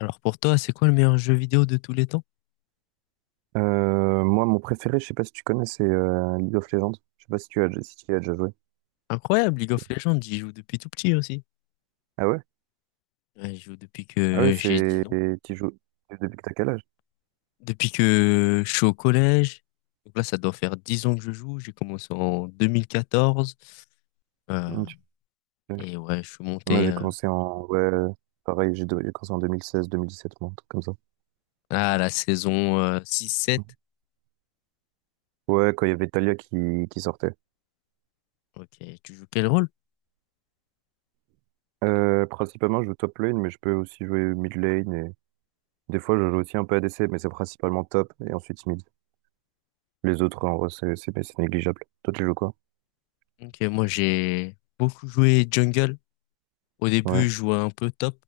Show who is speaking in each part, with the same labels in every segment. Speaker 1: Alors pour toi, c'est quoi le meilleur jeu vidéo de tous les temps?
Speaker 2: Moi, mon préféré, je sais pas si tu connais, c'est League of Legends. Je sais pas si si tu y as déjà joué.
Speaker 1: Incroyable, League of Legends, j'y joue depuis tout petit aussi.
Speaker 2: Ah ouais?
Speaker 1: Ouais, j'y joue depuis
Speaker 2: Ah ouais,
Speaker 1: que j'ai 10 ans.
Speaker 2: tu joues depuis que t'as quel âge?
Speaker 1: Depuis que je suis au collège. Donc là, ça doit faire 10 ans que je joue. J'ai commencé en 2014. Euh,
Speaker 2: Hum, tu-
Speaker 1: et ouais, je suis
Speaker 2: Moi,
Speaker 1: monté
Speaker 2: j'ai commencé en, ouais, pareil, j'ai commencé en 2016, 2017, moi, un truc comme ça.
Speaker 1: à la saison
Speaker 2: Hum.
Speaker 1: 6-7.
Speaker 2: Ouais, quand il y avait Talia qui sortait.
Speaker 1: Ok, tu joues quel rôle?
Speaker 2: Principalement, je joue top lane, mais je peux aussi jouer mid lane et des fois, je joue aussi un peu ADC, mais c'est principalement top et ensuite mid. Les autres, en vrai, c'est négligeable. Toi, tu joues quoi?
Speaker 1: Ok, moi j'ai beaucoup joué jungle. Au
Speaker 2: Ouais,
Speaker 1: début, je jouais un peu top,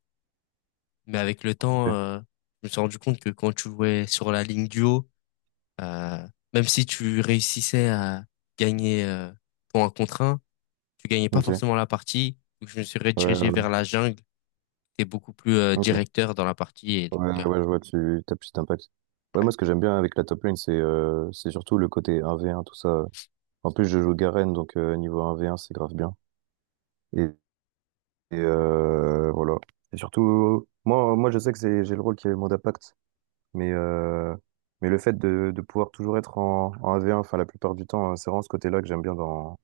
Speaker 1: mais avec le temps,
Speaker 2: ok.
Speaker 1: je me suis rendu compte que quand tu jouais sur la ligne duo, Euh, même si tu réussissais à gagner ton 1 contre 1, tu gagnais pas
Speaker 2: Ok.
Speaker 1: forcément la partie. Donc je me suis
Speaker 2: Ouais,
Speaker 1: redirigé
Speaker 2: ouais,
Speaker 1: vers la jungle. T'es beaucoup plus
Speaker 2: ok.
Speaker 1: directeur dans la partie. Et, donc,
Speaker 2: Ouais, ouais, je vois, tu tapes juste impact. Ouais,
Speaker 1: ouais,
Speaker 2: moi, ce que j'aime bien avec la top lane, c'est surtout le côté 1v1, tout ça. En plus, je joue Garen, donc niveau 1v1, c'est grave bien. Et, voilà. Et surtout, moi, je sais que c'est, j'ai le rôle qui est le mode impact, mais, euh, mais le fait de pouvoir toujours être en 1v1, enfin, la plupart du temps, hein, c'est vraiment ce côté-là que j'aime bien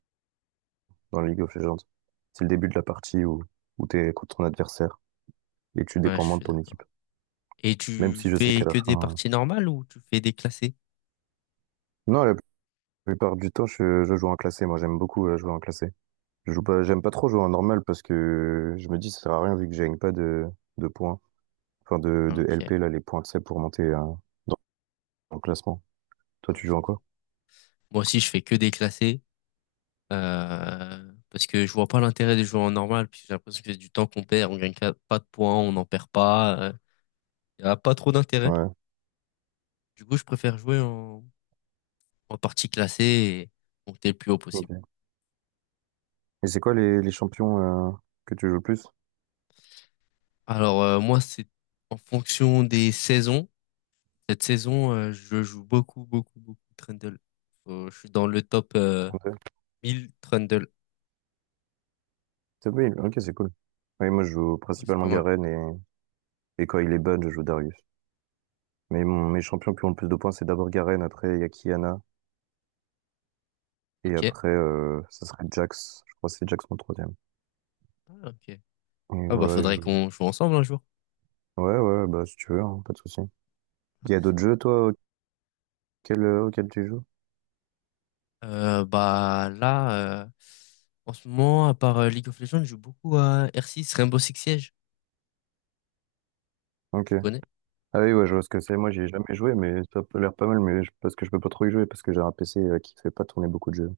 Speaker 2: dans League of Legends. C'est le début de la partie où t'es contre ton adversaire et tu
Speaker 1: ouais,
Speaker 2: dépends
Speaker 1: je
Speaker 2: moins de
Speaker 1: suis
Speaker 2: ton équipe.
Speaker 1: d'accord. Et
Speaker 2: Même
Speaker 1: tu
Speaker 2: si je sais
Speaker 1: fais
Speaker 2: qu'à la
Speaker 1: que des
Speaker 2: fin.
Speaker 1: parties normales ou tu fais des classés?
Speaker 2: Non, la plupart du temps, je joue en classé. Moi, j'aime beaucoup jouer en classé. Je joue pas, j'aime pas trop jouer en normal parce que je me dis ça sert à rien vu que je gagne pas de points, enfin
Speaker 1: Ah,
Speaker 2: de
Speaker 1: ok,
Speaker 2: LP là, les points, de sais, pour monter dans le classement. Toi,
Speaker 1: ouais,
Speaker 2: tu
Speaker 1: je
Speaker 2: joues en quoi?
Speaker 1: comprends. Moi aussi, je fais que des classés, parce que je vois pas l'intérêt de jouer en normal, puisque j'ai l'impression que c'est du temps qu'on perd, on gagne pas de points, on n'en perd pas, il y a pas trop d'intérêt.
Speaker 2: Ouais.
Speaker 1: Du coup, je préfère jouer en partie classé et monter le plus haut possible.
Speaker 2: Ok. Et c'est quoi les champions que tu joues le plus?
Speaker 1: Alors moi, c'est en fonction des saisons. Cette saison, je joue beaucoup, beaucoup, beaucoup Trundle. Je suis dans le top
Speaker 2: Top Hill.
Speaker 1: 1000 Trundle.
Speaker 2: Top Hill, ok, c'est cool. Oui, moi, je joue
Speaker 1: Ouais, c'est
Speaker 2: principalement
Speaker 1: pas mal.
Speaker 2: Et quand il est ban, je joue Darius. Mais mes champions qui ont le plus de points, c'est d'abord Garen, après il y a Kiana, et
Speaker 1: Ok.
Speaker 2: après ça serait Jax. Je crois que c'est Jax mon troisième.
Speaker 1: Ah, ok.
Speaker 2: Et
Speaker 1: Ah bah
Speaker 2: voilà, je
Speaker 1: faudrait
Speaker 2: joue.
Speaker 1: qu'on joue ensemble un jour.
Speaker 2: Ouais, ouais, bah si tu veux, hein, pas de souci. Il y a d'autres jeux, toi, auxquels tu joues?
Speaker 1: Bah là, en ce moment, à part League of Legends, je joue beaucoup à R6, Rainbow Six Siege.
Speaker 2: Ok.
Speaker 1: Tu connais?
Speaker 2: Ah oui, ouais, je vois ce que c'est. Moi, j'y ai jamais joué, mais ça a l'air pas mal, parce que je peux pas trop y jouer, parce que j'ai un PC qui fait pas tourner beaucoup de jeux.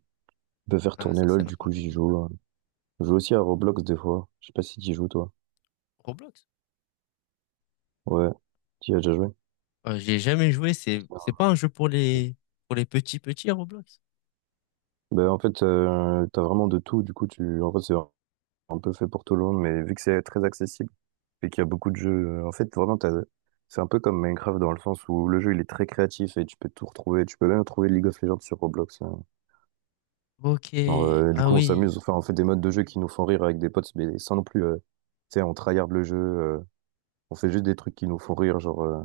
Speaker 2: Je peux faire
Speaker 1: Ah
Speaker 2: tourner
Speaker 1: ça
Speaker 2: LOL,
Speaker 1: c'est
Speaker 2: du coup, j'y
Speaker 1: l'inconvénient.
Speaker 2: joue, hein. Je joue aussi à Roblox des fois. Je sais pas si t'y joues, toi.
Speaker 1: Roblox?
Speaker 2: Ouais. Tu y as déjà joué?
Speaker 1: J'ai jamais joué. C'est
Speaker 2: Non,
Speaker 1: c'est pas un jeu pour
Speaker 2: ok.
Speaker 1: les petits petits Roblox.
Speaker 2: Ben, en fait, t'as vraiment de tout, du coup, en fait, c'est un peu fait pour tout le monde, mais vu que c'est très accessible et qu'il y a beaucoup de jeux, en fait, vraiment, c'est un peu comme Minecraft dans le sens où le jeu, il est très créatif et tu peux tout retrouver. Tu peux même trouver League of Legends sur Roblox, hein.
Speaker 1: Ok,
Speaker 2: Du
Speaker 1: ah
Speaker 2: coup, on
Speaker 1: oui,
Speaker 2: s'amuse, enfin, on fait des modes de jeu qui nous font rire avec des potes, mais sans non plus, tu sais, on tryhard le jeu, on fait juste des trucs qui nous font rire.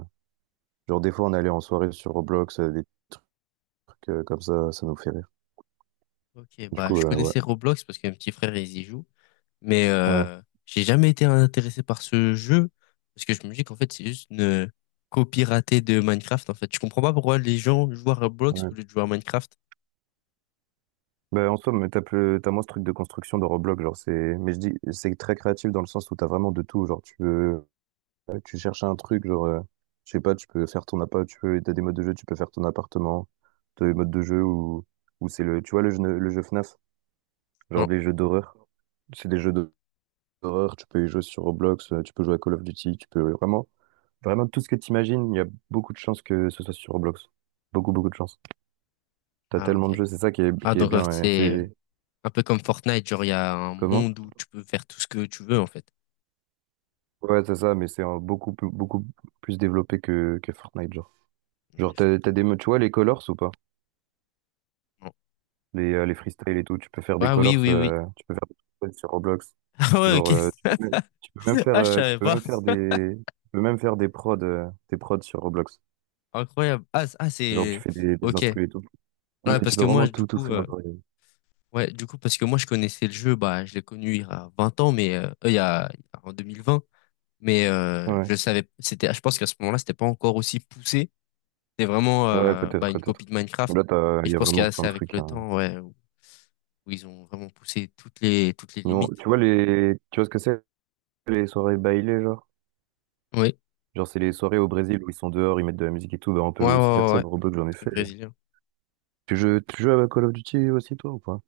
Speaker 2: Genre des fois, on allait en soirée sur Roblox, des trucs comme ça nous fait rire.
Speaker 1: ok,
Speaker 2: Du
Speaker 1: bah
Speaker 2: coup,
Speaker 1: je
Speaker 2: ouais.
Speaker 1: connaissais Roblox parce que mon petit frère il y joue, mais
Speaker 2: Ouais,
Speaker 1: j'ai jamais été intéressé par ce jeu parce que je me dis qu'en fait c'est juste une copie ratée de Minecraft en fait. Je comprends pas pourquoi les gens jouent à Roblox
Speaker 2: ouais.
Speaker 1: au lieu de jouer à Minecraft.
Speaker 2: Bah, en soi, mais t'as moins ce truc de construction de Roblox, mais je dis, c'est très créatif dans le sens où t'as vraiment de tout, genre tu veux, tu cherches un truc, je sais pas, tu peux faire ton appart, t'as des modes de jeu, tu peux faire ton appartement, t'as des modes de jeu où c'est le, tu vois le jeu FNAF, genre
Speaker 1: Non.
Speaker 2: des jeux d'horreur, c'est des jeux d'horreur, tu peux y jouer sur Roblox, tu peux jouer à Call of Duty, tu peux vraiment, vraiment tout ce que t'imagines, il y a beaucoup de chances que ce soit sur Roblox, beaucoup de chances. T'as
Speaker 1: Ah
Speaker 2: tellement
Speaker 1: ok.
Speaker 2: de jeux, c'est ça
Speaker 1: Ah
Speaker 2: qui est
Speaker 1: donc en fait,
Speaker 2: bien, et
Speaker 1: c'est
Speaker 2: c'est
Speaker 1: un peu comme Fortnite, genre il y a un
Speaker 2: comment?
Speaker 1: monde où tu peux faire tout ce que tu veux en fait.
Speaker 2: Ouais, c'est ça, mais c'est beaucoup plus développé que Fortnite, genre.
Speaker 1: Ouais,
Speaker 2: Genre, t'as des modes, tu vois, les colors ou pas?
Speaker 1: non.
Speaker 2: Les freestyles et tout, tu peux faire des
Speaker 1: Ouais, oui,
Speaker 2: colors,
Speaker 1: oui, oui.
Speaker 2: tu peux faire des freestyles sur Roblox.
Speaker 1: Ah ouais,
Speaker 2: Genre,
Speaker 1: ok.
Speaker 2: euh, tu peux même, Tu peux même faire,
Speaker 1: Ah je savais pas.
Speaker 2: tu peux même faire des prods sur Roblox.
Speaker 1: Incroyable. Ah, ah
Speaker 2: Genre, tu
Speaker 1: c'est...
Speaker 2: fais des
Speaker 1: Ok.
Speaker 2: instrus et tout. Non,
Speaker 1: Ouais,
Speaker 2: mais
Speaker 1: parce
Speaker 2: tu peux
Speaker 1: que moi,
Speaker 2: vraiment tout faire,
Speaker 1: ouais, du coup, parce que moi, je connaissais le jeu, bah, je l'ai connu il y a 20 ans, mais en 2020, mais
Speaker 2: ouais,
Speaker 1: je savais, c'était, je pense qu'à ce moment-là, c'était pas encore aussi poussé. C'était vraiment
Speaker 2: ouais,
Speaker 1: bah,
Speaker 2: peut-être,
Speaker 1: une
Speaker 2: peut-être.
Speaker 1: copie de Minecraft, et
Speaker 2: Il
Speaker 1: je
Speaker 2: y a
Speaker 1: pense
Speaker 2: vraiment
Speaker 1: que
Speaker 2: plein
Speaker 1: c'est
Speaker 2: de
Speaker 1: avec
Speaker 2: trucs,
Speaker 1: le
Speaker 2: hein.
Speaker 1: temps, ouais, où ils ont vraiment poussé toutes les
Speaker 2: Tu
Speaker 1: limites.
Speaker 2: vois tu vois ce que c'est, les soirées bailées, genre?
Speaker 1: Oui,
Speaker 2: Genre, c'est les soirées au Brésil où ils sont dehors, ils mettent de la musique et tout. Bah, on peut
Speaker 1: ouais, ouais,
Speaker 2: aussi faire
Speaker 1: ouais,
Speaker 2: ça
Speaker 1: ouais.
Speaker 2: dans Roblox, j'en ai
Speaker 1: Truc
Speaker 2: fait.
Speaker 1: brésilien.
Speaker 2: Tu joues à Call of Duty aussi, toi, ou pas?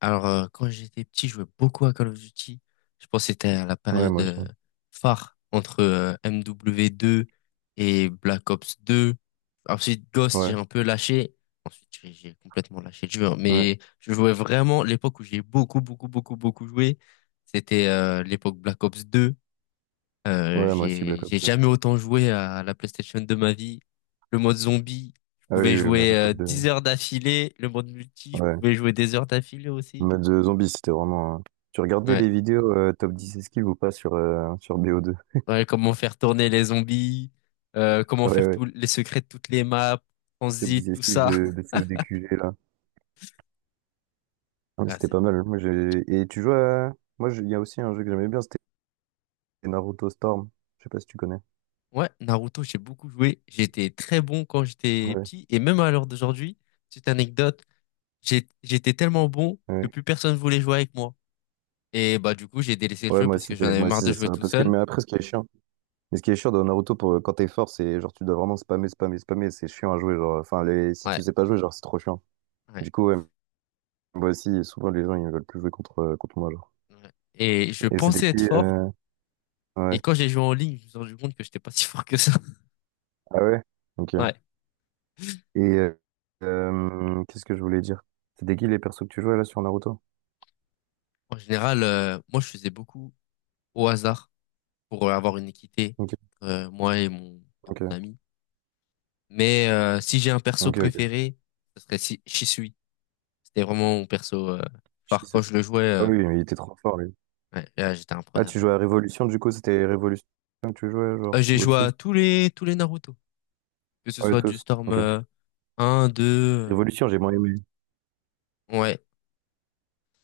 Speaker 1: Alors, quand j'étais petit, je jouais beaucoup à Call of Duty. Je pense que c'était à la
Speaker 2: Ouais,
Speaker 1: période
Speaker 2: moi aussi.
Speaker 1: phare entre MW2 et Black Ops 2. Ensuite, Ghost, j'ai
Speaker 2: Ouais,
Speaker 1: un peu lâché. Ensuite, j'ai complètement lâché le jeu. Hein.
Speaker 2: ouais.
Speaker 1: Mais je jouais vraiment l'époque où j'ai beaucoup, beaucoup, beaucoup, beaucoup joué. C'était l'époque Black Ops 2. Euh,
Speaker 2: Ouais, moi aussi,
Speaker 1: j'ai
Speaker 2: Black
Speaker 1: j'ai
Speaker 2: Ops deux.
Speaker 1: jamais autant joué à la PlayStation de ma vie. Le mode zombie, je
Speaker 2: Ah oui,
Speaker 1: pouvais
Speaker 2: oui,
Speaker 1: jouer
Speaker 2: Black Ops
Speaker 1: 10
Speaker 2: deux.
Speaker 1: heures d'affilée. Le mode multi, je
Speaker 2: Ouais.
Speaker 1: pouvais jouer des heures d'affilée
Speaker 2: En
Speaker 1: aussi.
Speaker 2: Mode de zombie, c'était Tu regardais
Speaker 1: Ouais.
Speaker 2: les vidéos top 10 esquives ou pas sur bo deux.
Speaker 1: Ouais, comment faire tourner les zombies, comment
Speaker 2: Ah ouais,
Speaker 1: faire
Speaker 2: ouais.
Speaker 1: tous les secrets de toutes les maps,
Speaker 2: Top
Speaker 1: transit,
Speaker 2: 10
Speaker 1: tout
Speaker 2: esquives
Speaker 1: ça.
Speaker 2: de CODQG, là. Ouais,
Speaker 1: Ah,
Speaker 2: c'était pas mal. Moi, j'ai... Et tu joues à. Il y a aussi un jeu que j'aimais bien, c'était Naruto Storm. Je sais pas si tu connais.
Speaker 1: ouais, Naruto, j'ai beaucoup joué. J'étais très bon quand j'étais
Speaker 2: Ouais,
Speaker 1: petit et même à l'heure d'aujourd'hui, petite anecdote, j'étais tellement bon que
Speaker 2: ouais.
Speaker 1: plus personne voulait jouer avec moi. Et bah du coup, j'ai délaissé le jeu parce que j'en avais
Speaker 2: Moi
Speaker 1: marre
Speaker 2: aussi,
Speaker 1: de
Speaker 2: c'est
Speaker 1: jouer
Speaker 2: ça.
Speaker 1: tout
Speaker 2: Parce que,
Speaker 1: seul.
Speaker 2: mais après, ce qui est chiant. Mais ce qui est chiant dans Naruto, pour, quand t'es fort, c'est genre tu dois vraiment spammer. C'est chiant à jouer. Si tu
Speaker 1: Ouais,
Speaker 2: sais pas jouer, genre c'est trop chiant.
Speaker 1: ouais,
Speaker 2: Du coup, ouais, moi aussi, souvent les gens ils veulent plus jouer contre moi. Genre.
Speaker 1: ouais. Et je
Speaker 2: Et c'était
Speaker 1: pensais
Speaker 2: qui
Speaker 1: être fort et
Speaker 2: ouais.
Speaker 1: quand j'ai joué en ligne, je me suis rendu compte que j'étais pas si fort que ça.
Speaker 2: Ah ouais? Ok.
Speaker 1: Ouais.
Speaker 2: Et euh, Qu'est-ce que je voulais dire? C'était qui les persos que tu jouais là sur Naruto?
Speaker 1: En général, moi je faisais beaucoup au hasard, pour avoir une équité,
Speaker 2: Ok,
Speaker 1: moi et mon
Speaker 2: ok,
Speaker 1: ami. Mais si j'ai un perso
Speaker 2: ok.
Speaker 1: préféré, ce serait si Shisui. C'était vraiment mon perso phare
Speaker 2: Shizu.
Speaker 1: quand je le jouais.
Speaker 2: Ah oui, mais il était trop fort lui.
Speaker 1: Ouais, là, j'étais
Speaker 2: Ah, tu
Speaker 1: imprenable.
Speaker 2: jouais à Révolution, du coup, c'était Révolution que tu jouais, genre,
Speaker 1: J'ai
Speaker 2: ou
Speaker 1: joué
Speaker 2: au-dessus?
Speaker 1: à tous les Naruto, que ce
Speaker 2: Ah ouais,
Speaker 1: soit du
Speaker 2: tous.
Speaker 1: Storm
Speaker 2: Ok.
Speaker 1: 1, 2.
Speaker 2: Révolution, j'ai moins aimé.
Speaker 1: Ouais,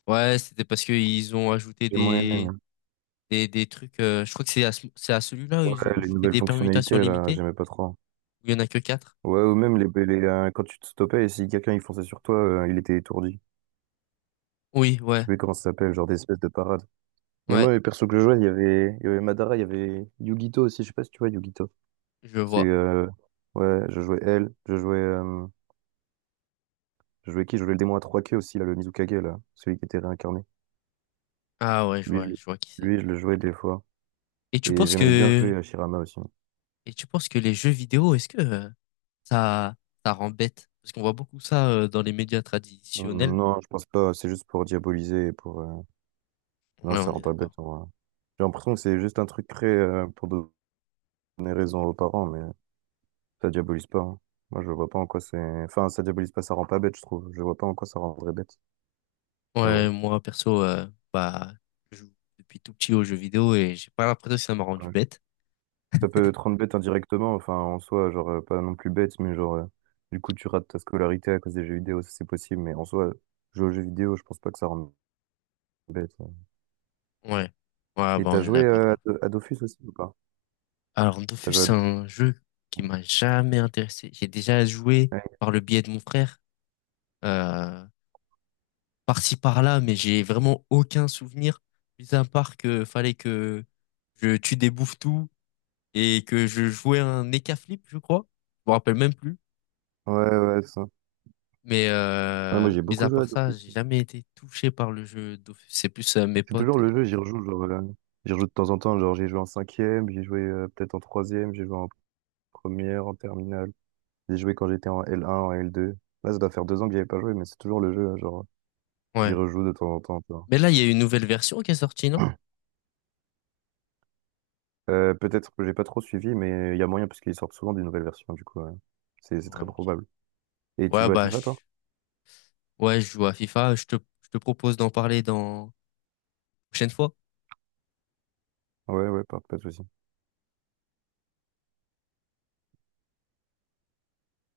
Speaker 1: ouais, c'était parce que ils ont ajouté
Speaker 2: J'ai moins
Speaker 1: des
Speaker 2: aimé.
Speaker 1: des trucs. Je crois que c'est à celui-là où
Speaker 2: Ouais,
Speaker 1: ils ont
Speaker 2: les
Speaker 1: rajouté
Speaker 2: nouvelles
Speaker 1: des permutations
Speaker 2: fonctionnalités, là,
Speaker 1: limitées
Speaker 2: j'aimais pas trop.
Speaker 1: où il y en a que quatre.
Speaker 2: Ouais, ou même quand tu te stoppais et si quelqu'un il fonçait sur toi, il était étourdi.
Speaker 1: Oui,
Speaker 2: Je
Speaker 1: ouais,
Speaker 2: sais plus comment ça s'appelle, genre des espèces de parades. Mais
Speaker 1: ouais,
Speaker 2: moi, les persos que je jouais, il y avait Madara, il y avait Yugito aussi, je sais pas si tu vois Yugito.
Speaker 1: je
Speaker 2: C'est,
Speaker 1: vois.
Speaker 2: euh, ouais, je jouais elle, je jouais qui? Je jouais le démon à trois queues aussi, là, le Mizukage, là, celui qui était réincarné.
Speaker 1: Ah ouais,
Speaker 2: Lui, je, le-
Speaker 1: je vois qui c'est.
Speaker 2: Lui, je le jouais des fois.
Speaker 1: Et tu
Speaker 2: Et
Speaker 1: penses
Speaker 2: j'aimais bien
Speaker 1: que,
Speaker 2: jouer à Shirama aussi.
Speaker 1: et tu penses que les jeux vidéo, est-ce que ça, ça rend bête? Parce qu'on voit beaucoup ça dans les médias traditionnels.
Speaker 2: Non, je pense pas, c'est juste pour diaboliser Non,
Speaker 1: Ouais,
Speaker 2: ça
Speaker 1: on est
Speaker 2: rend pas bête,
Speaker 1: d'accord.
Speaker 2: en vrai. J'ai l'impression que c'est juste un truc créé pour donner raison aux parents, mais ça diabolise pas, hein. Moi, je vois pas en quoi c'est... Enfin, ça diabolise pas, ça rend pas bête, je trouve. Je vois pas en quoi ça rendrait bête. Mais
Speaker 1: Ouais,
Speaker 2: bon,
Speaker 1: moi, perso, bah, je joue depuis tout petit aux jeux vidéo et j'ai pas l'impression que ça m'a rendu
Speaker 2: ouais.
Speaker 1: bête.
Speaker 2: Ça peut te rendre bête indirectement, enfin, en soi, pas non plus bête, mais du coup, tu rates ta scolarité à cause des jeux vidéo, ça c'est possible, mais en soi, jouer aux jeux vidéo, je pense pas que ça rende bête, ouais.
Speaker 1: Ouais. Ouais, bah,
Speaker 2: Et t'as
Speaker 1: on est
Speaker 2: joué
Speaker 1: d'accord.
Speaker 2: à Dofus aussi ou pas?
Speaker 1: Alors,
Speaker 2: T'as
Speaker 1: Dofus,
Speaker 2: joué à
Speaker 1: c'est
Speaker 2: Dofus?
Speaker 1: un jeu qui
Speaker 2: Hein.
Speaker 1: m'a jamais intéressé. J'ai déjà joué
Speaker 2: Ouais,
Speaker 1: par le biais de mon frère, euh, par-ci, par-là, mais j'ai vraiment aucun souvenir, mis à part que fallait que je tue des bouffetous et que je jouais un flip, je crois. Je me rappelle même plus.
Speaker 2: ouais, ouais, ça.
Speaker 1: Mais,
Speaker 2: Ouais, moi, j'ai
Speaker 1: mis
Speaker 2: beaucoup
Speaker 1: à
Speaker 2: joué à
Speaker 1: part ça,
Speaker 2: Dofus,
Speaker 1: j'ai
Speaker 2: hein.
Speaker 1: jamais été touché par le jeu d'office. C'est plus mes
Speaker 2: C'est toujours
Speaker 1: potes.
Speaker 2: le jeu, j'y rejoue de temps en temps, genre j'ai joué en cinquième, j'ai joué peut-être en troisième, j'ai joué en première, en terminale, j'ai joué quand j'étais en L1, en L2. Là, ça doit faire deux ans que j'y avais pas joué, mais c'est toujours le jeu, hein, genre j'y
Speaker 1: Ouais.
Speaker 2: rejoue de temps en temps, tu vois.
Speaker 1: Mais là, il y a une nouvelle version qui est sortie, non?
Speaker 2: Peut-être que j'ai pas trop suivi, mais il y a moyen parce qu'ils sortent souvent des nouvelles versions, du coup, c'est
Speaker 1: Ouais,
Speaker 2: très
Speaker 1: ok.
Speaker 2: probable. Et tu
Speaker 1: Ouais,
Speaker 2: joues à
Speaker 1: bah,
Speaker 2: FIFA, toi?
Speaker 1: ouais, je joue à FIFA. Je te propose d'en parler dans prochaine fois.
Speaker 2: Ouais, ouais, pas de souci.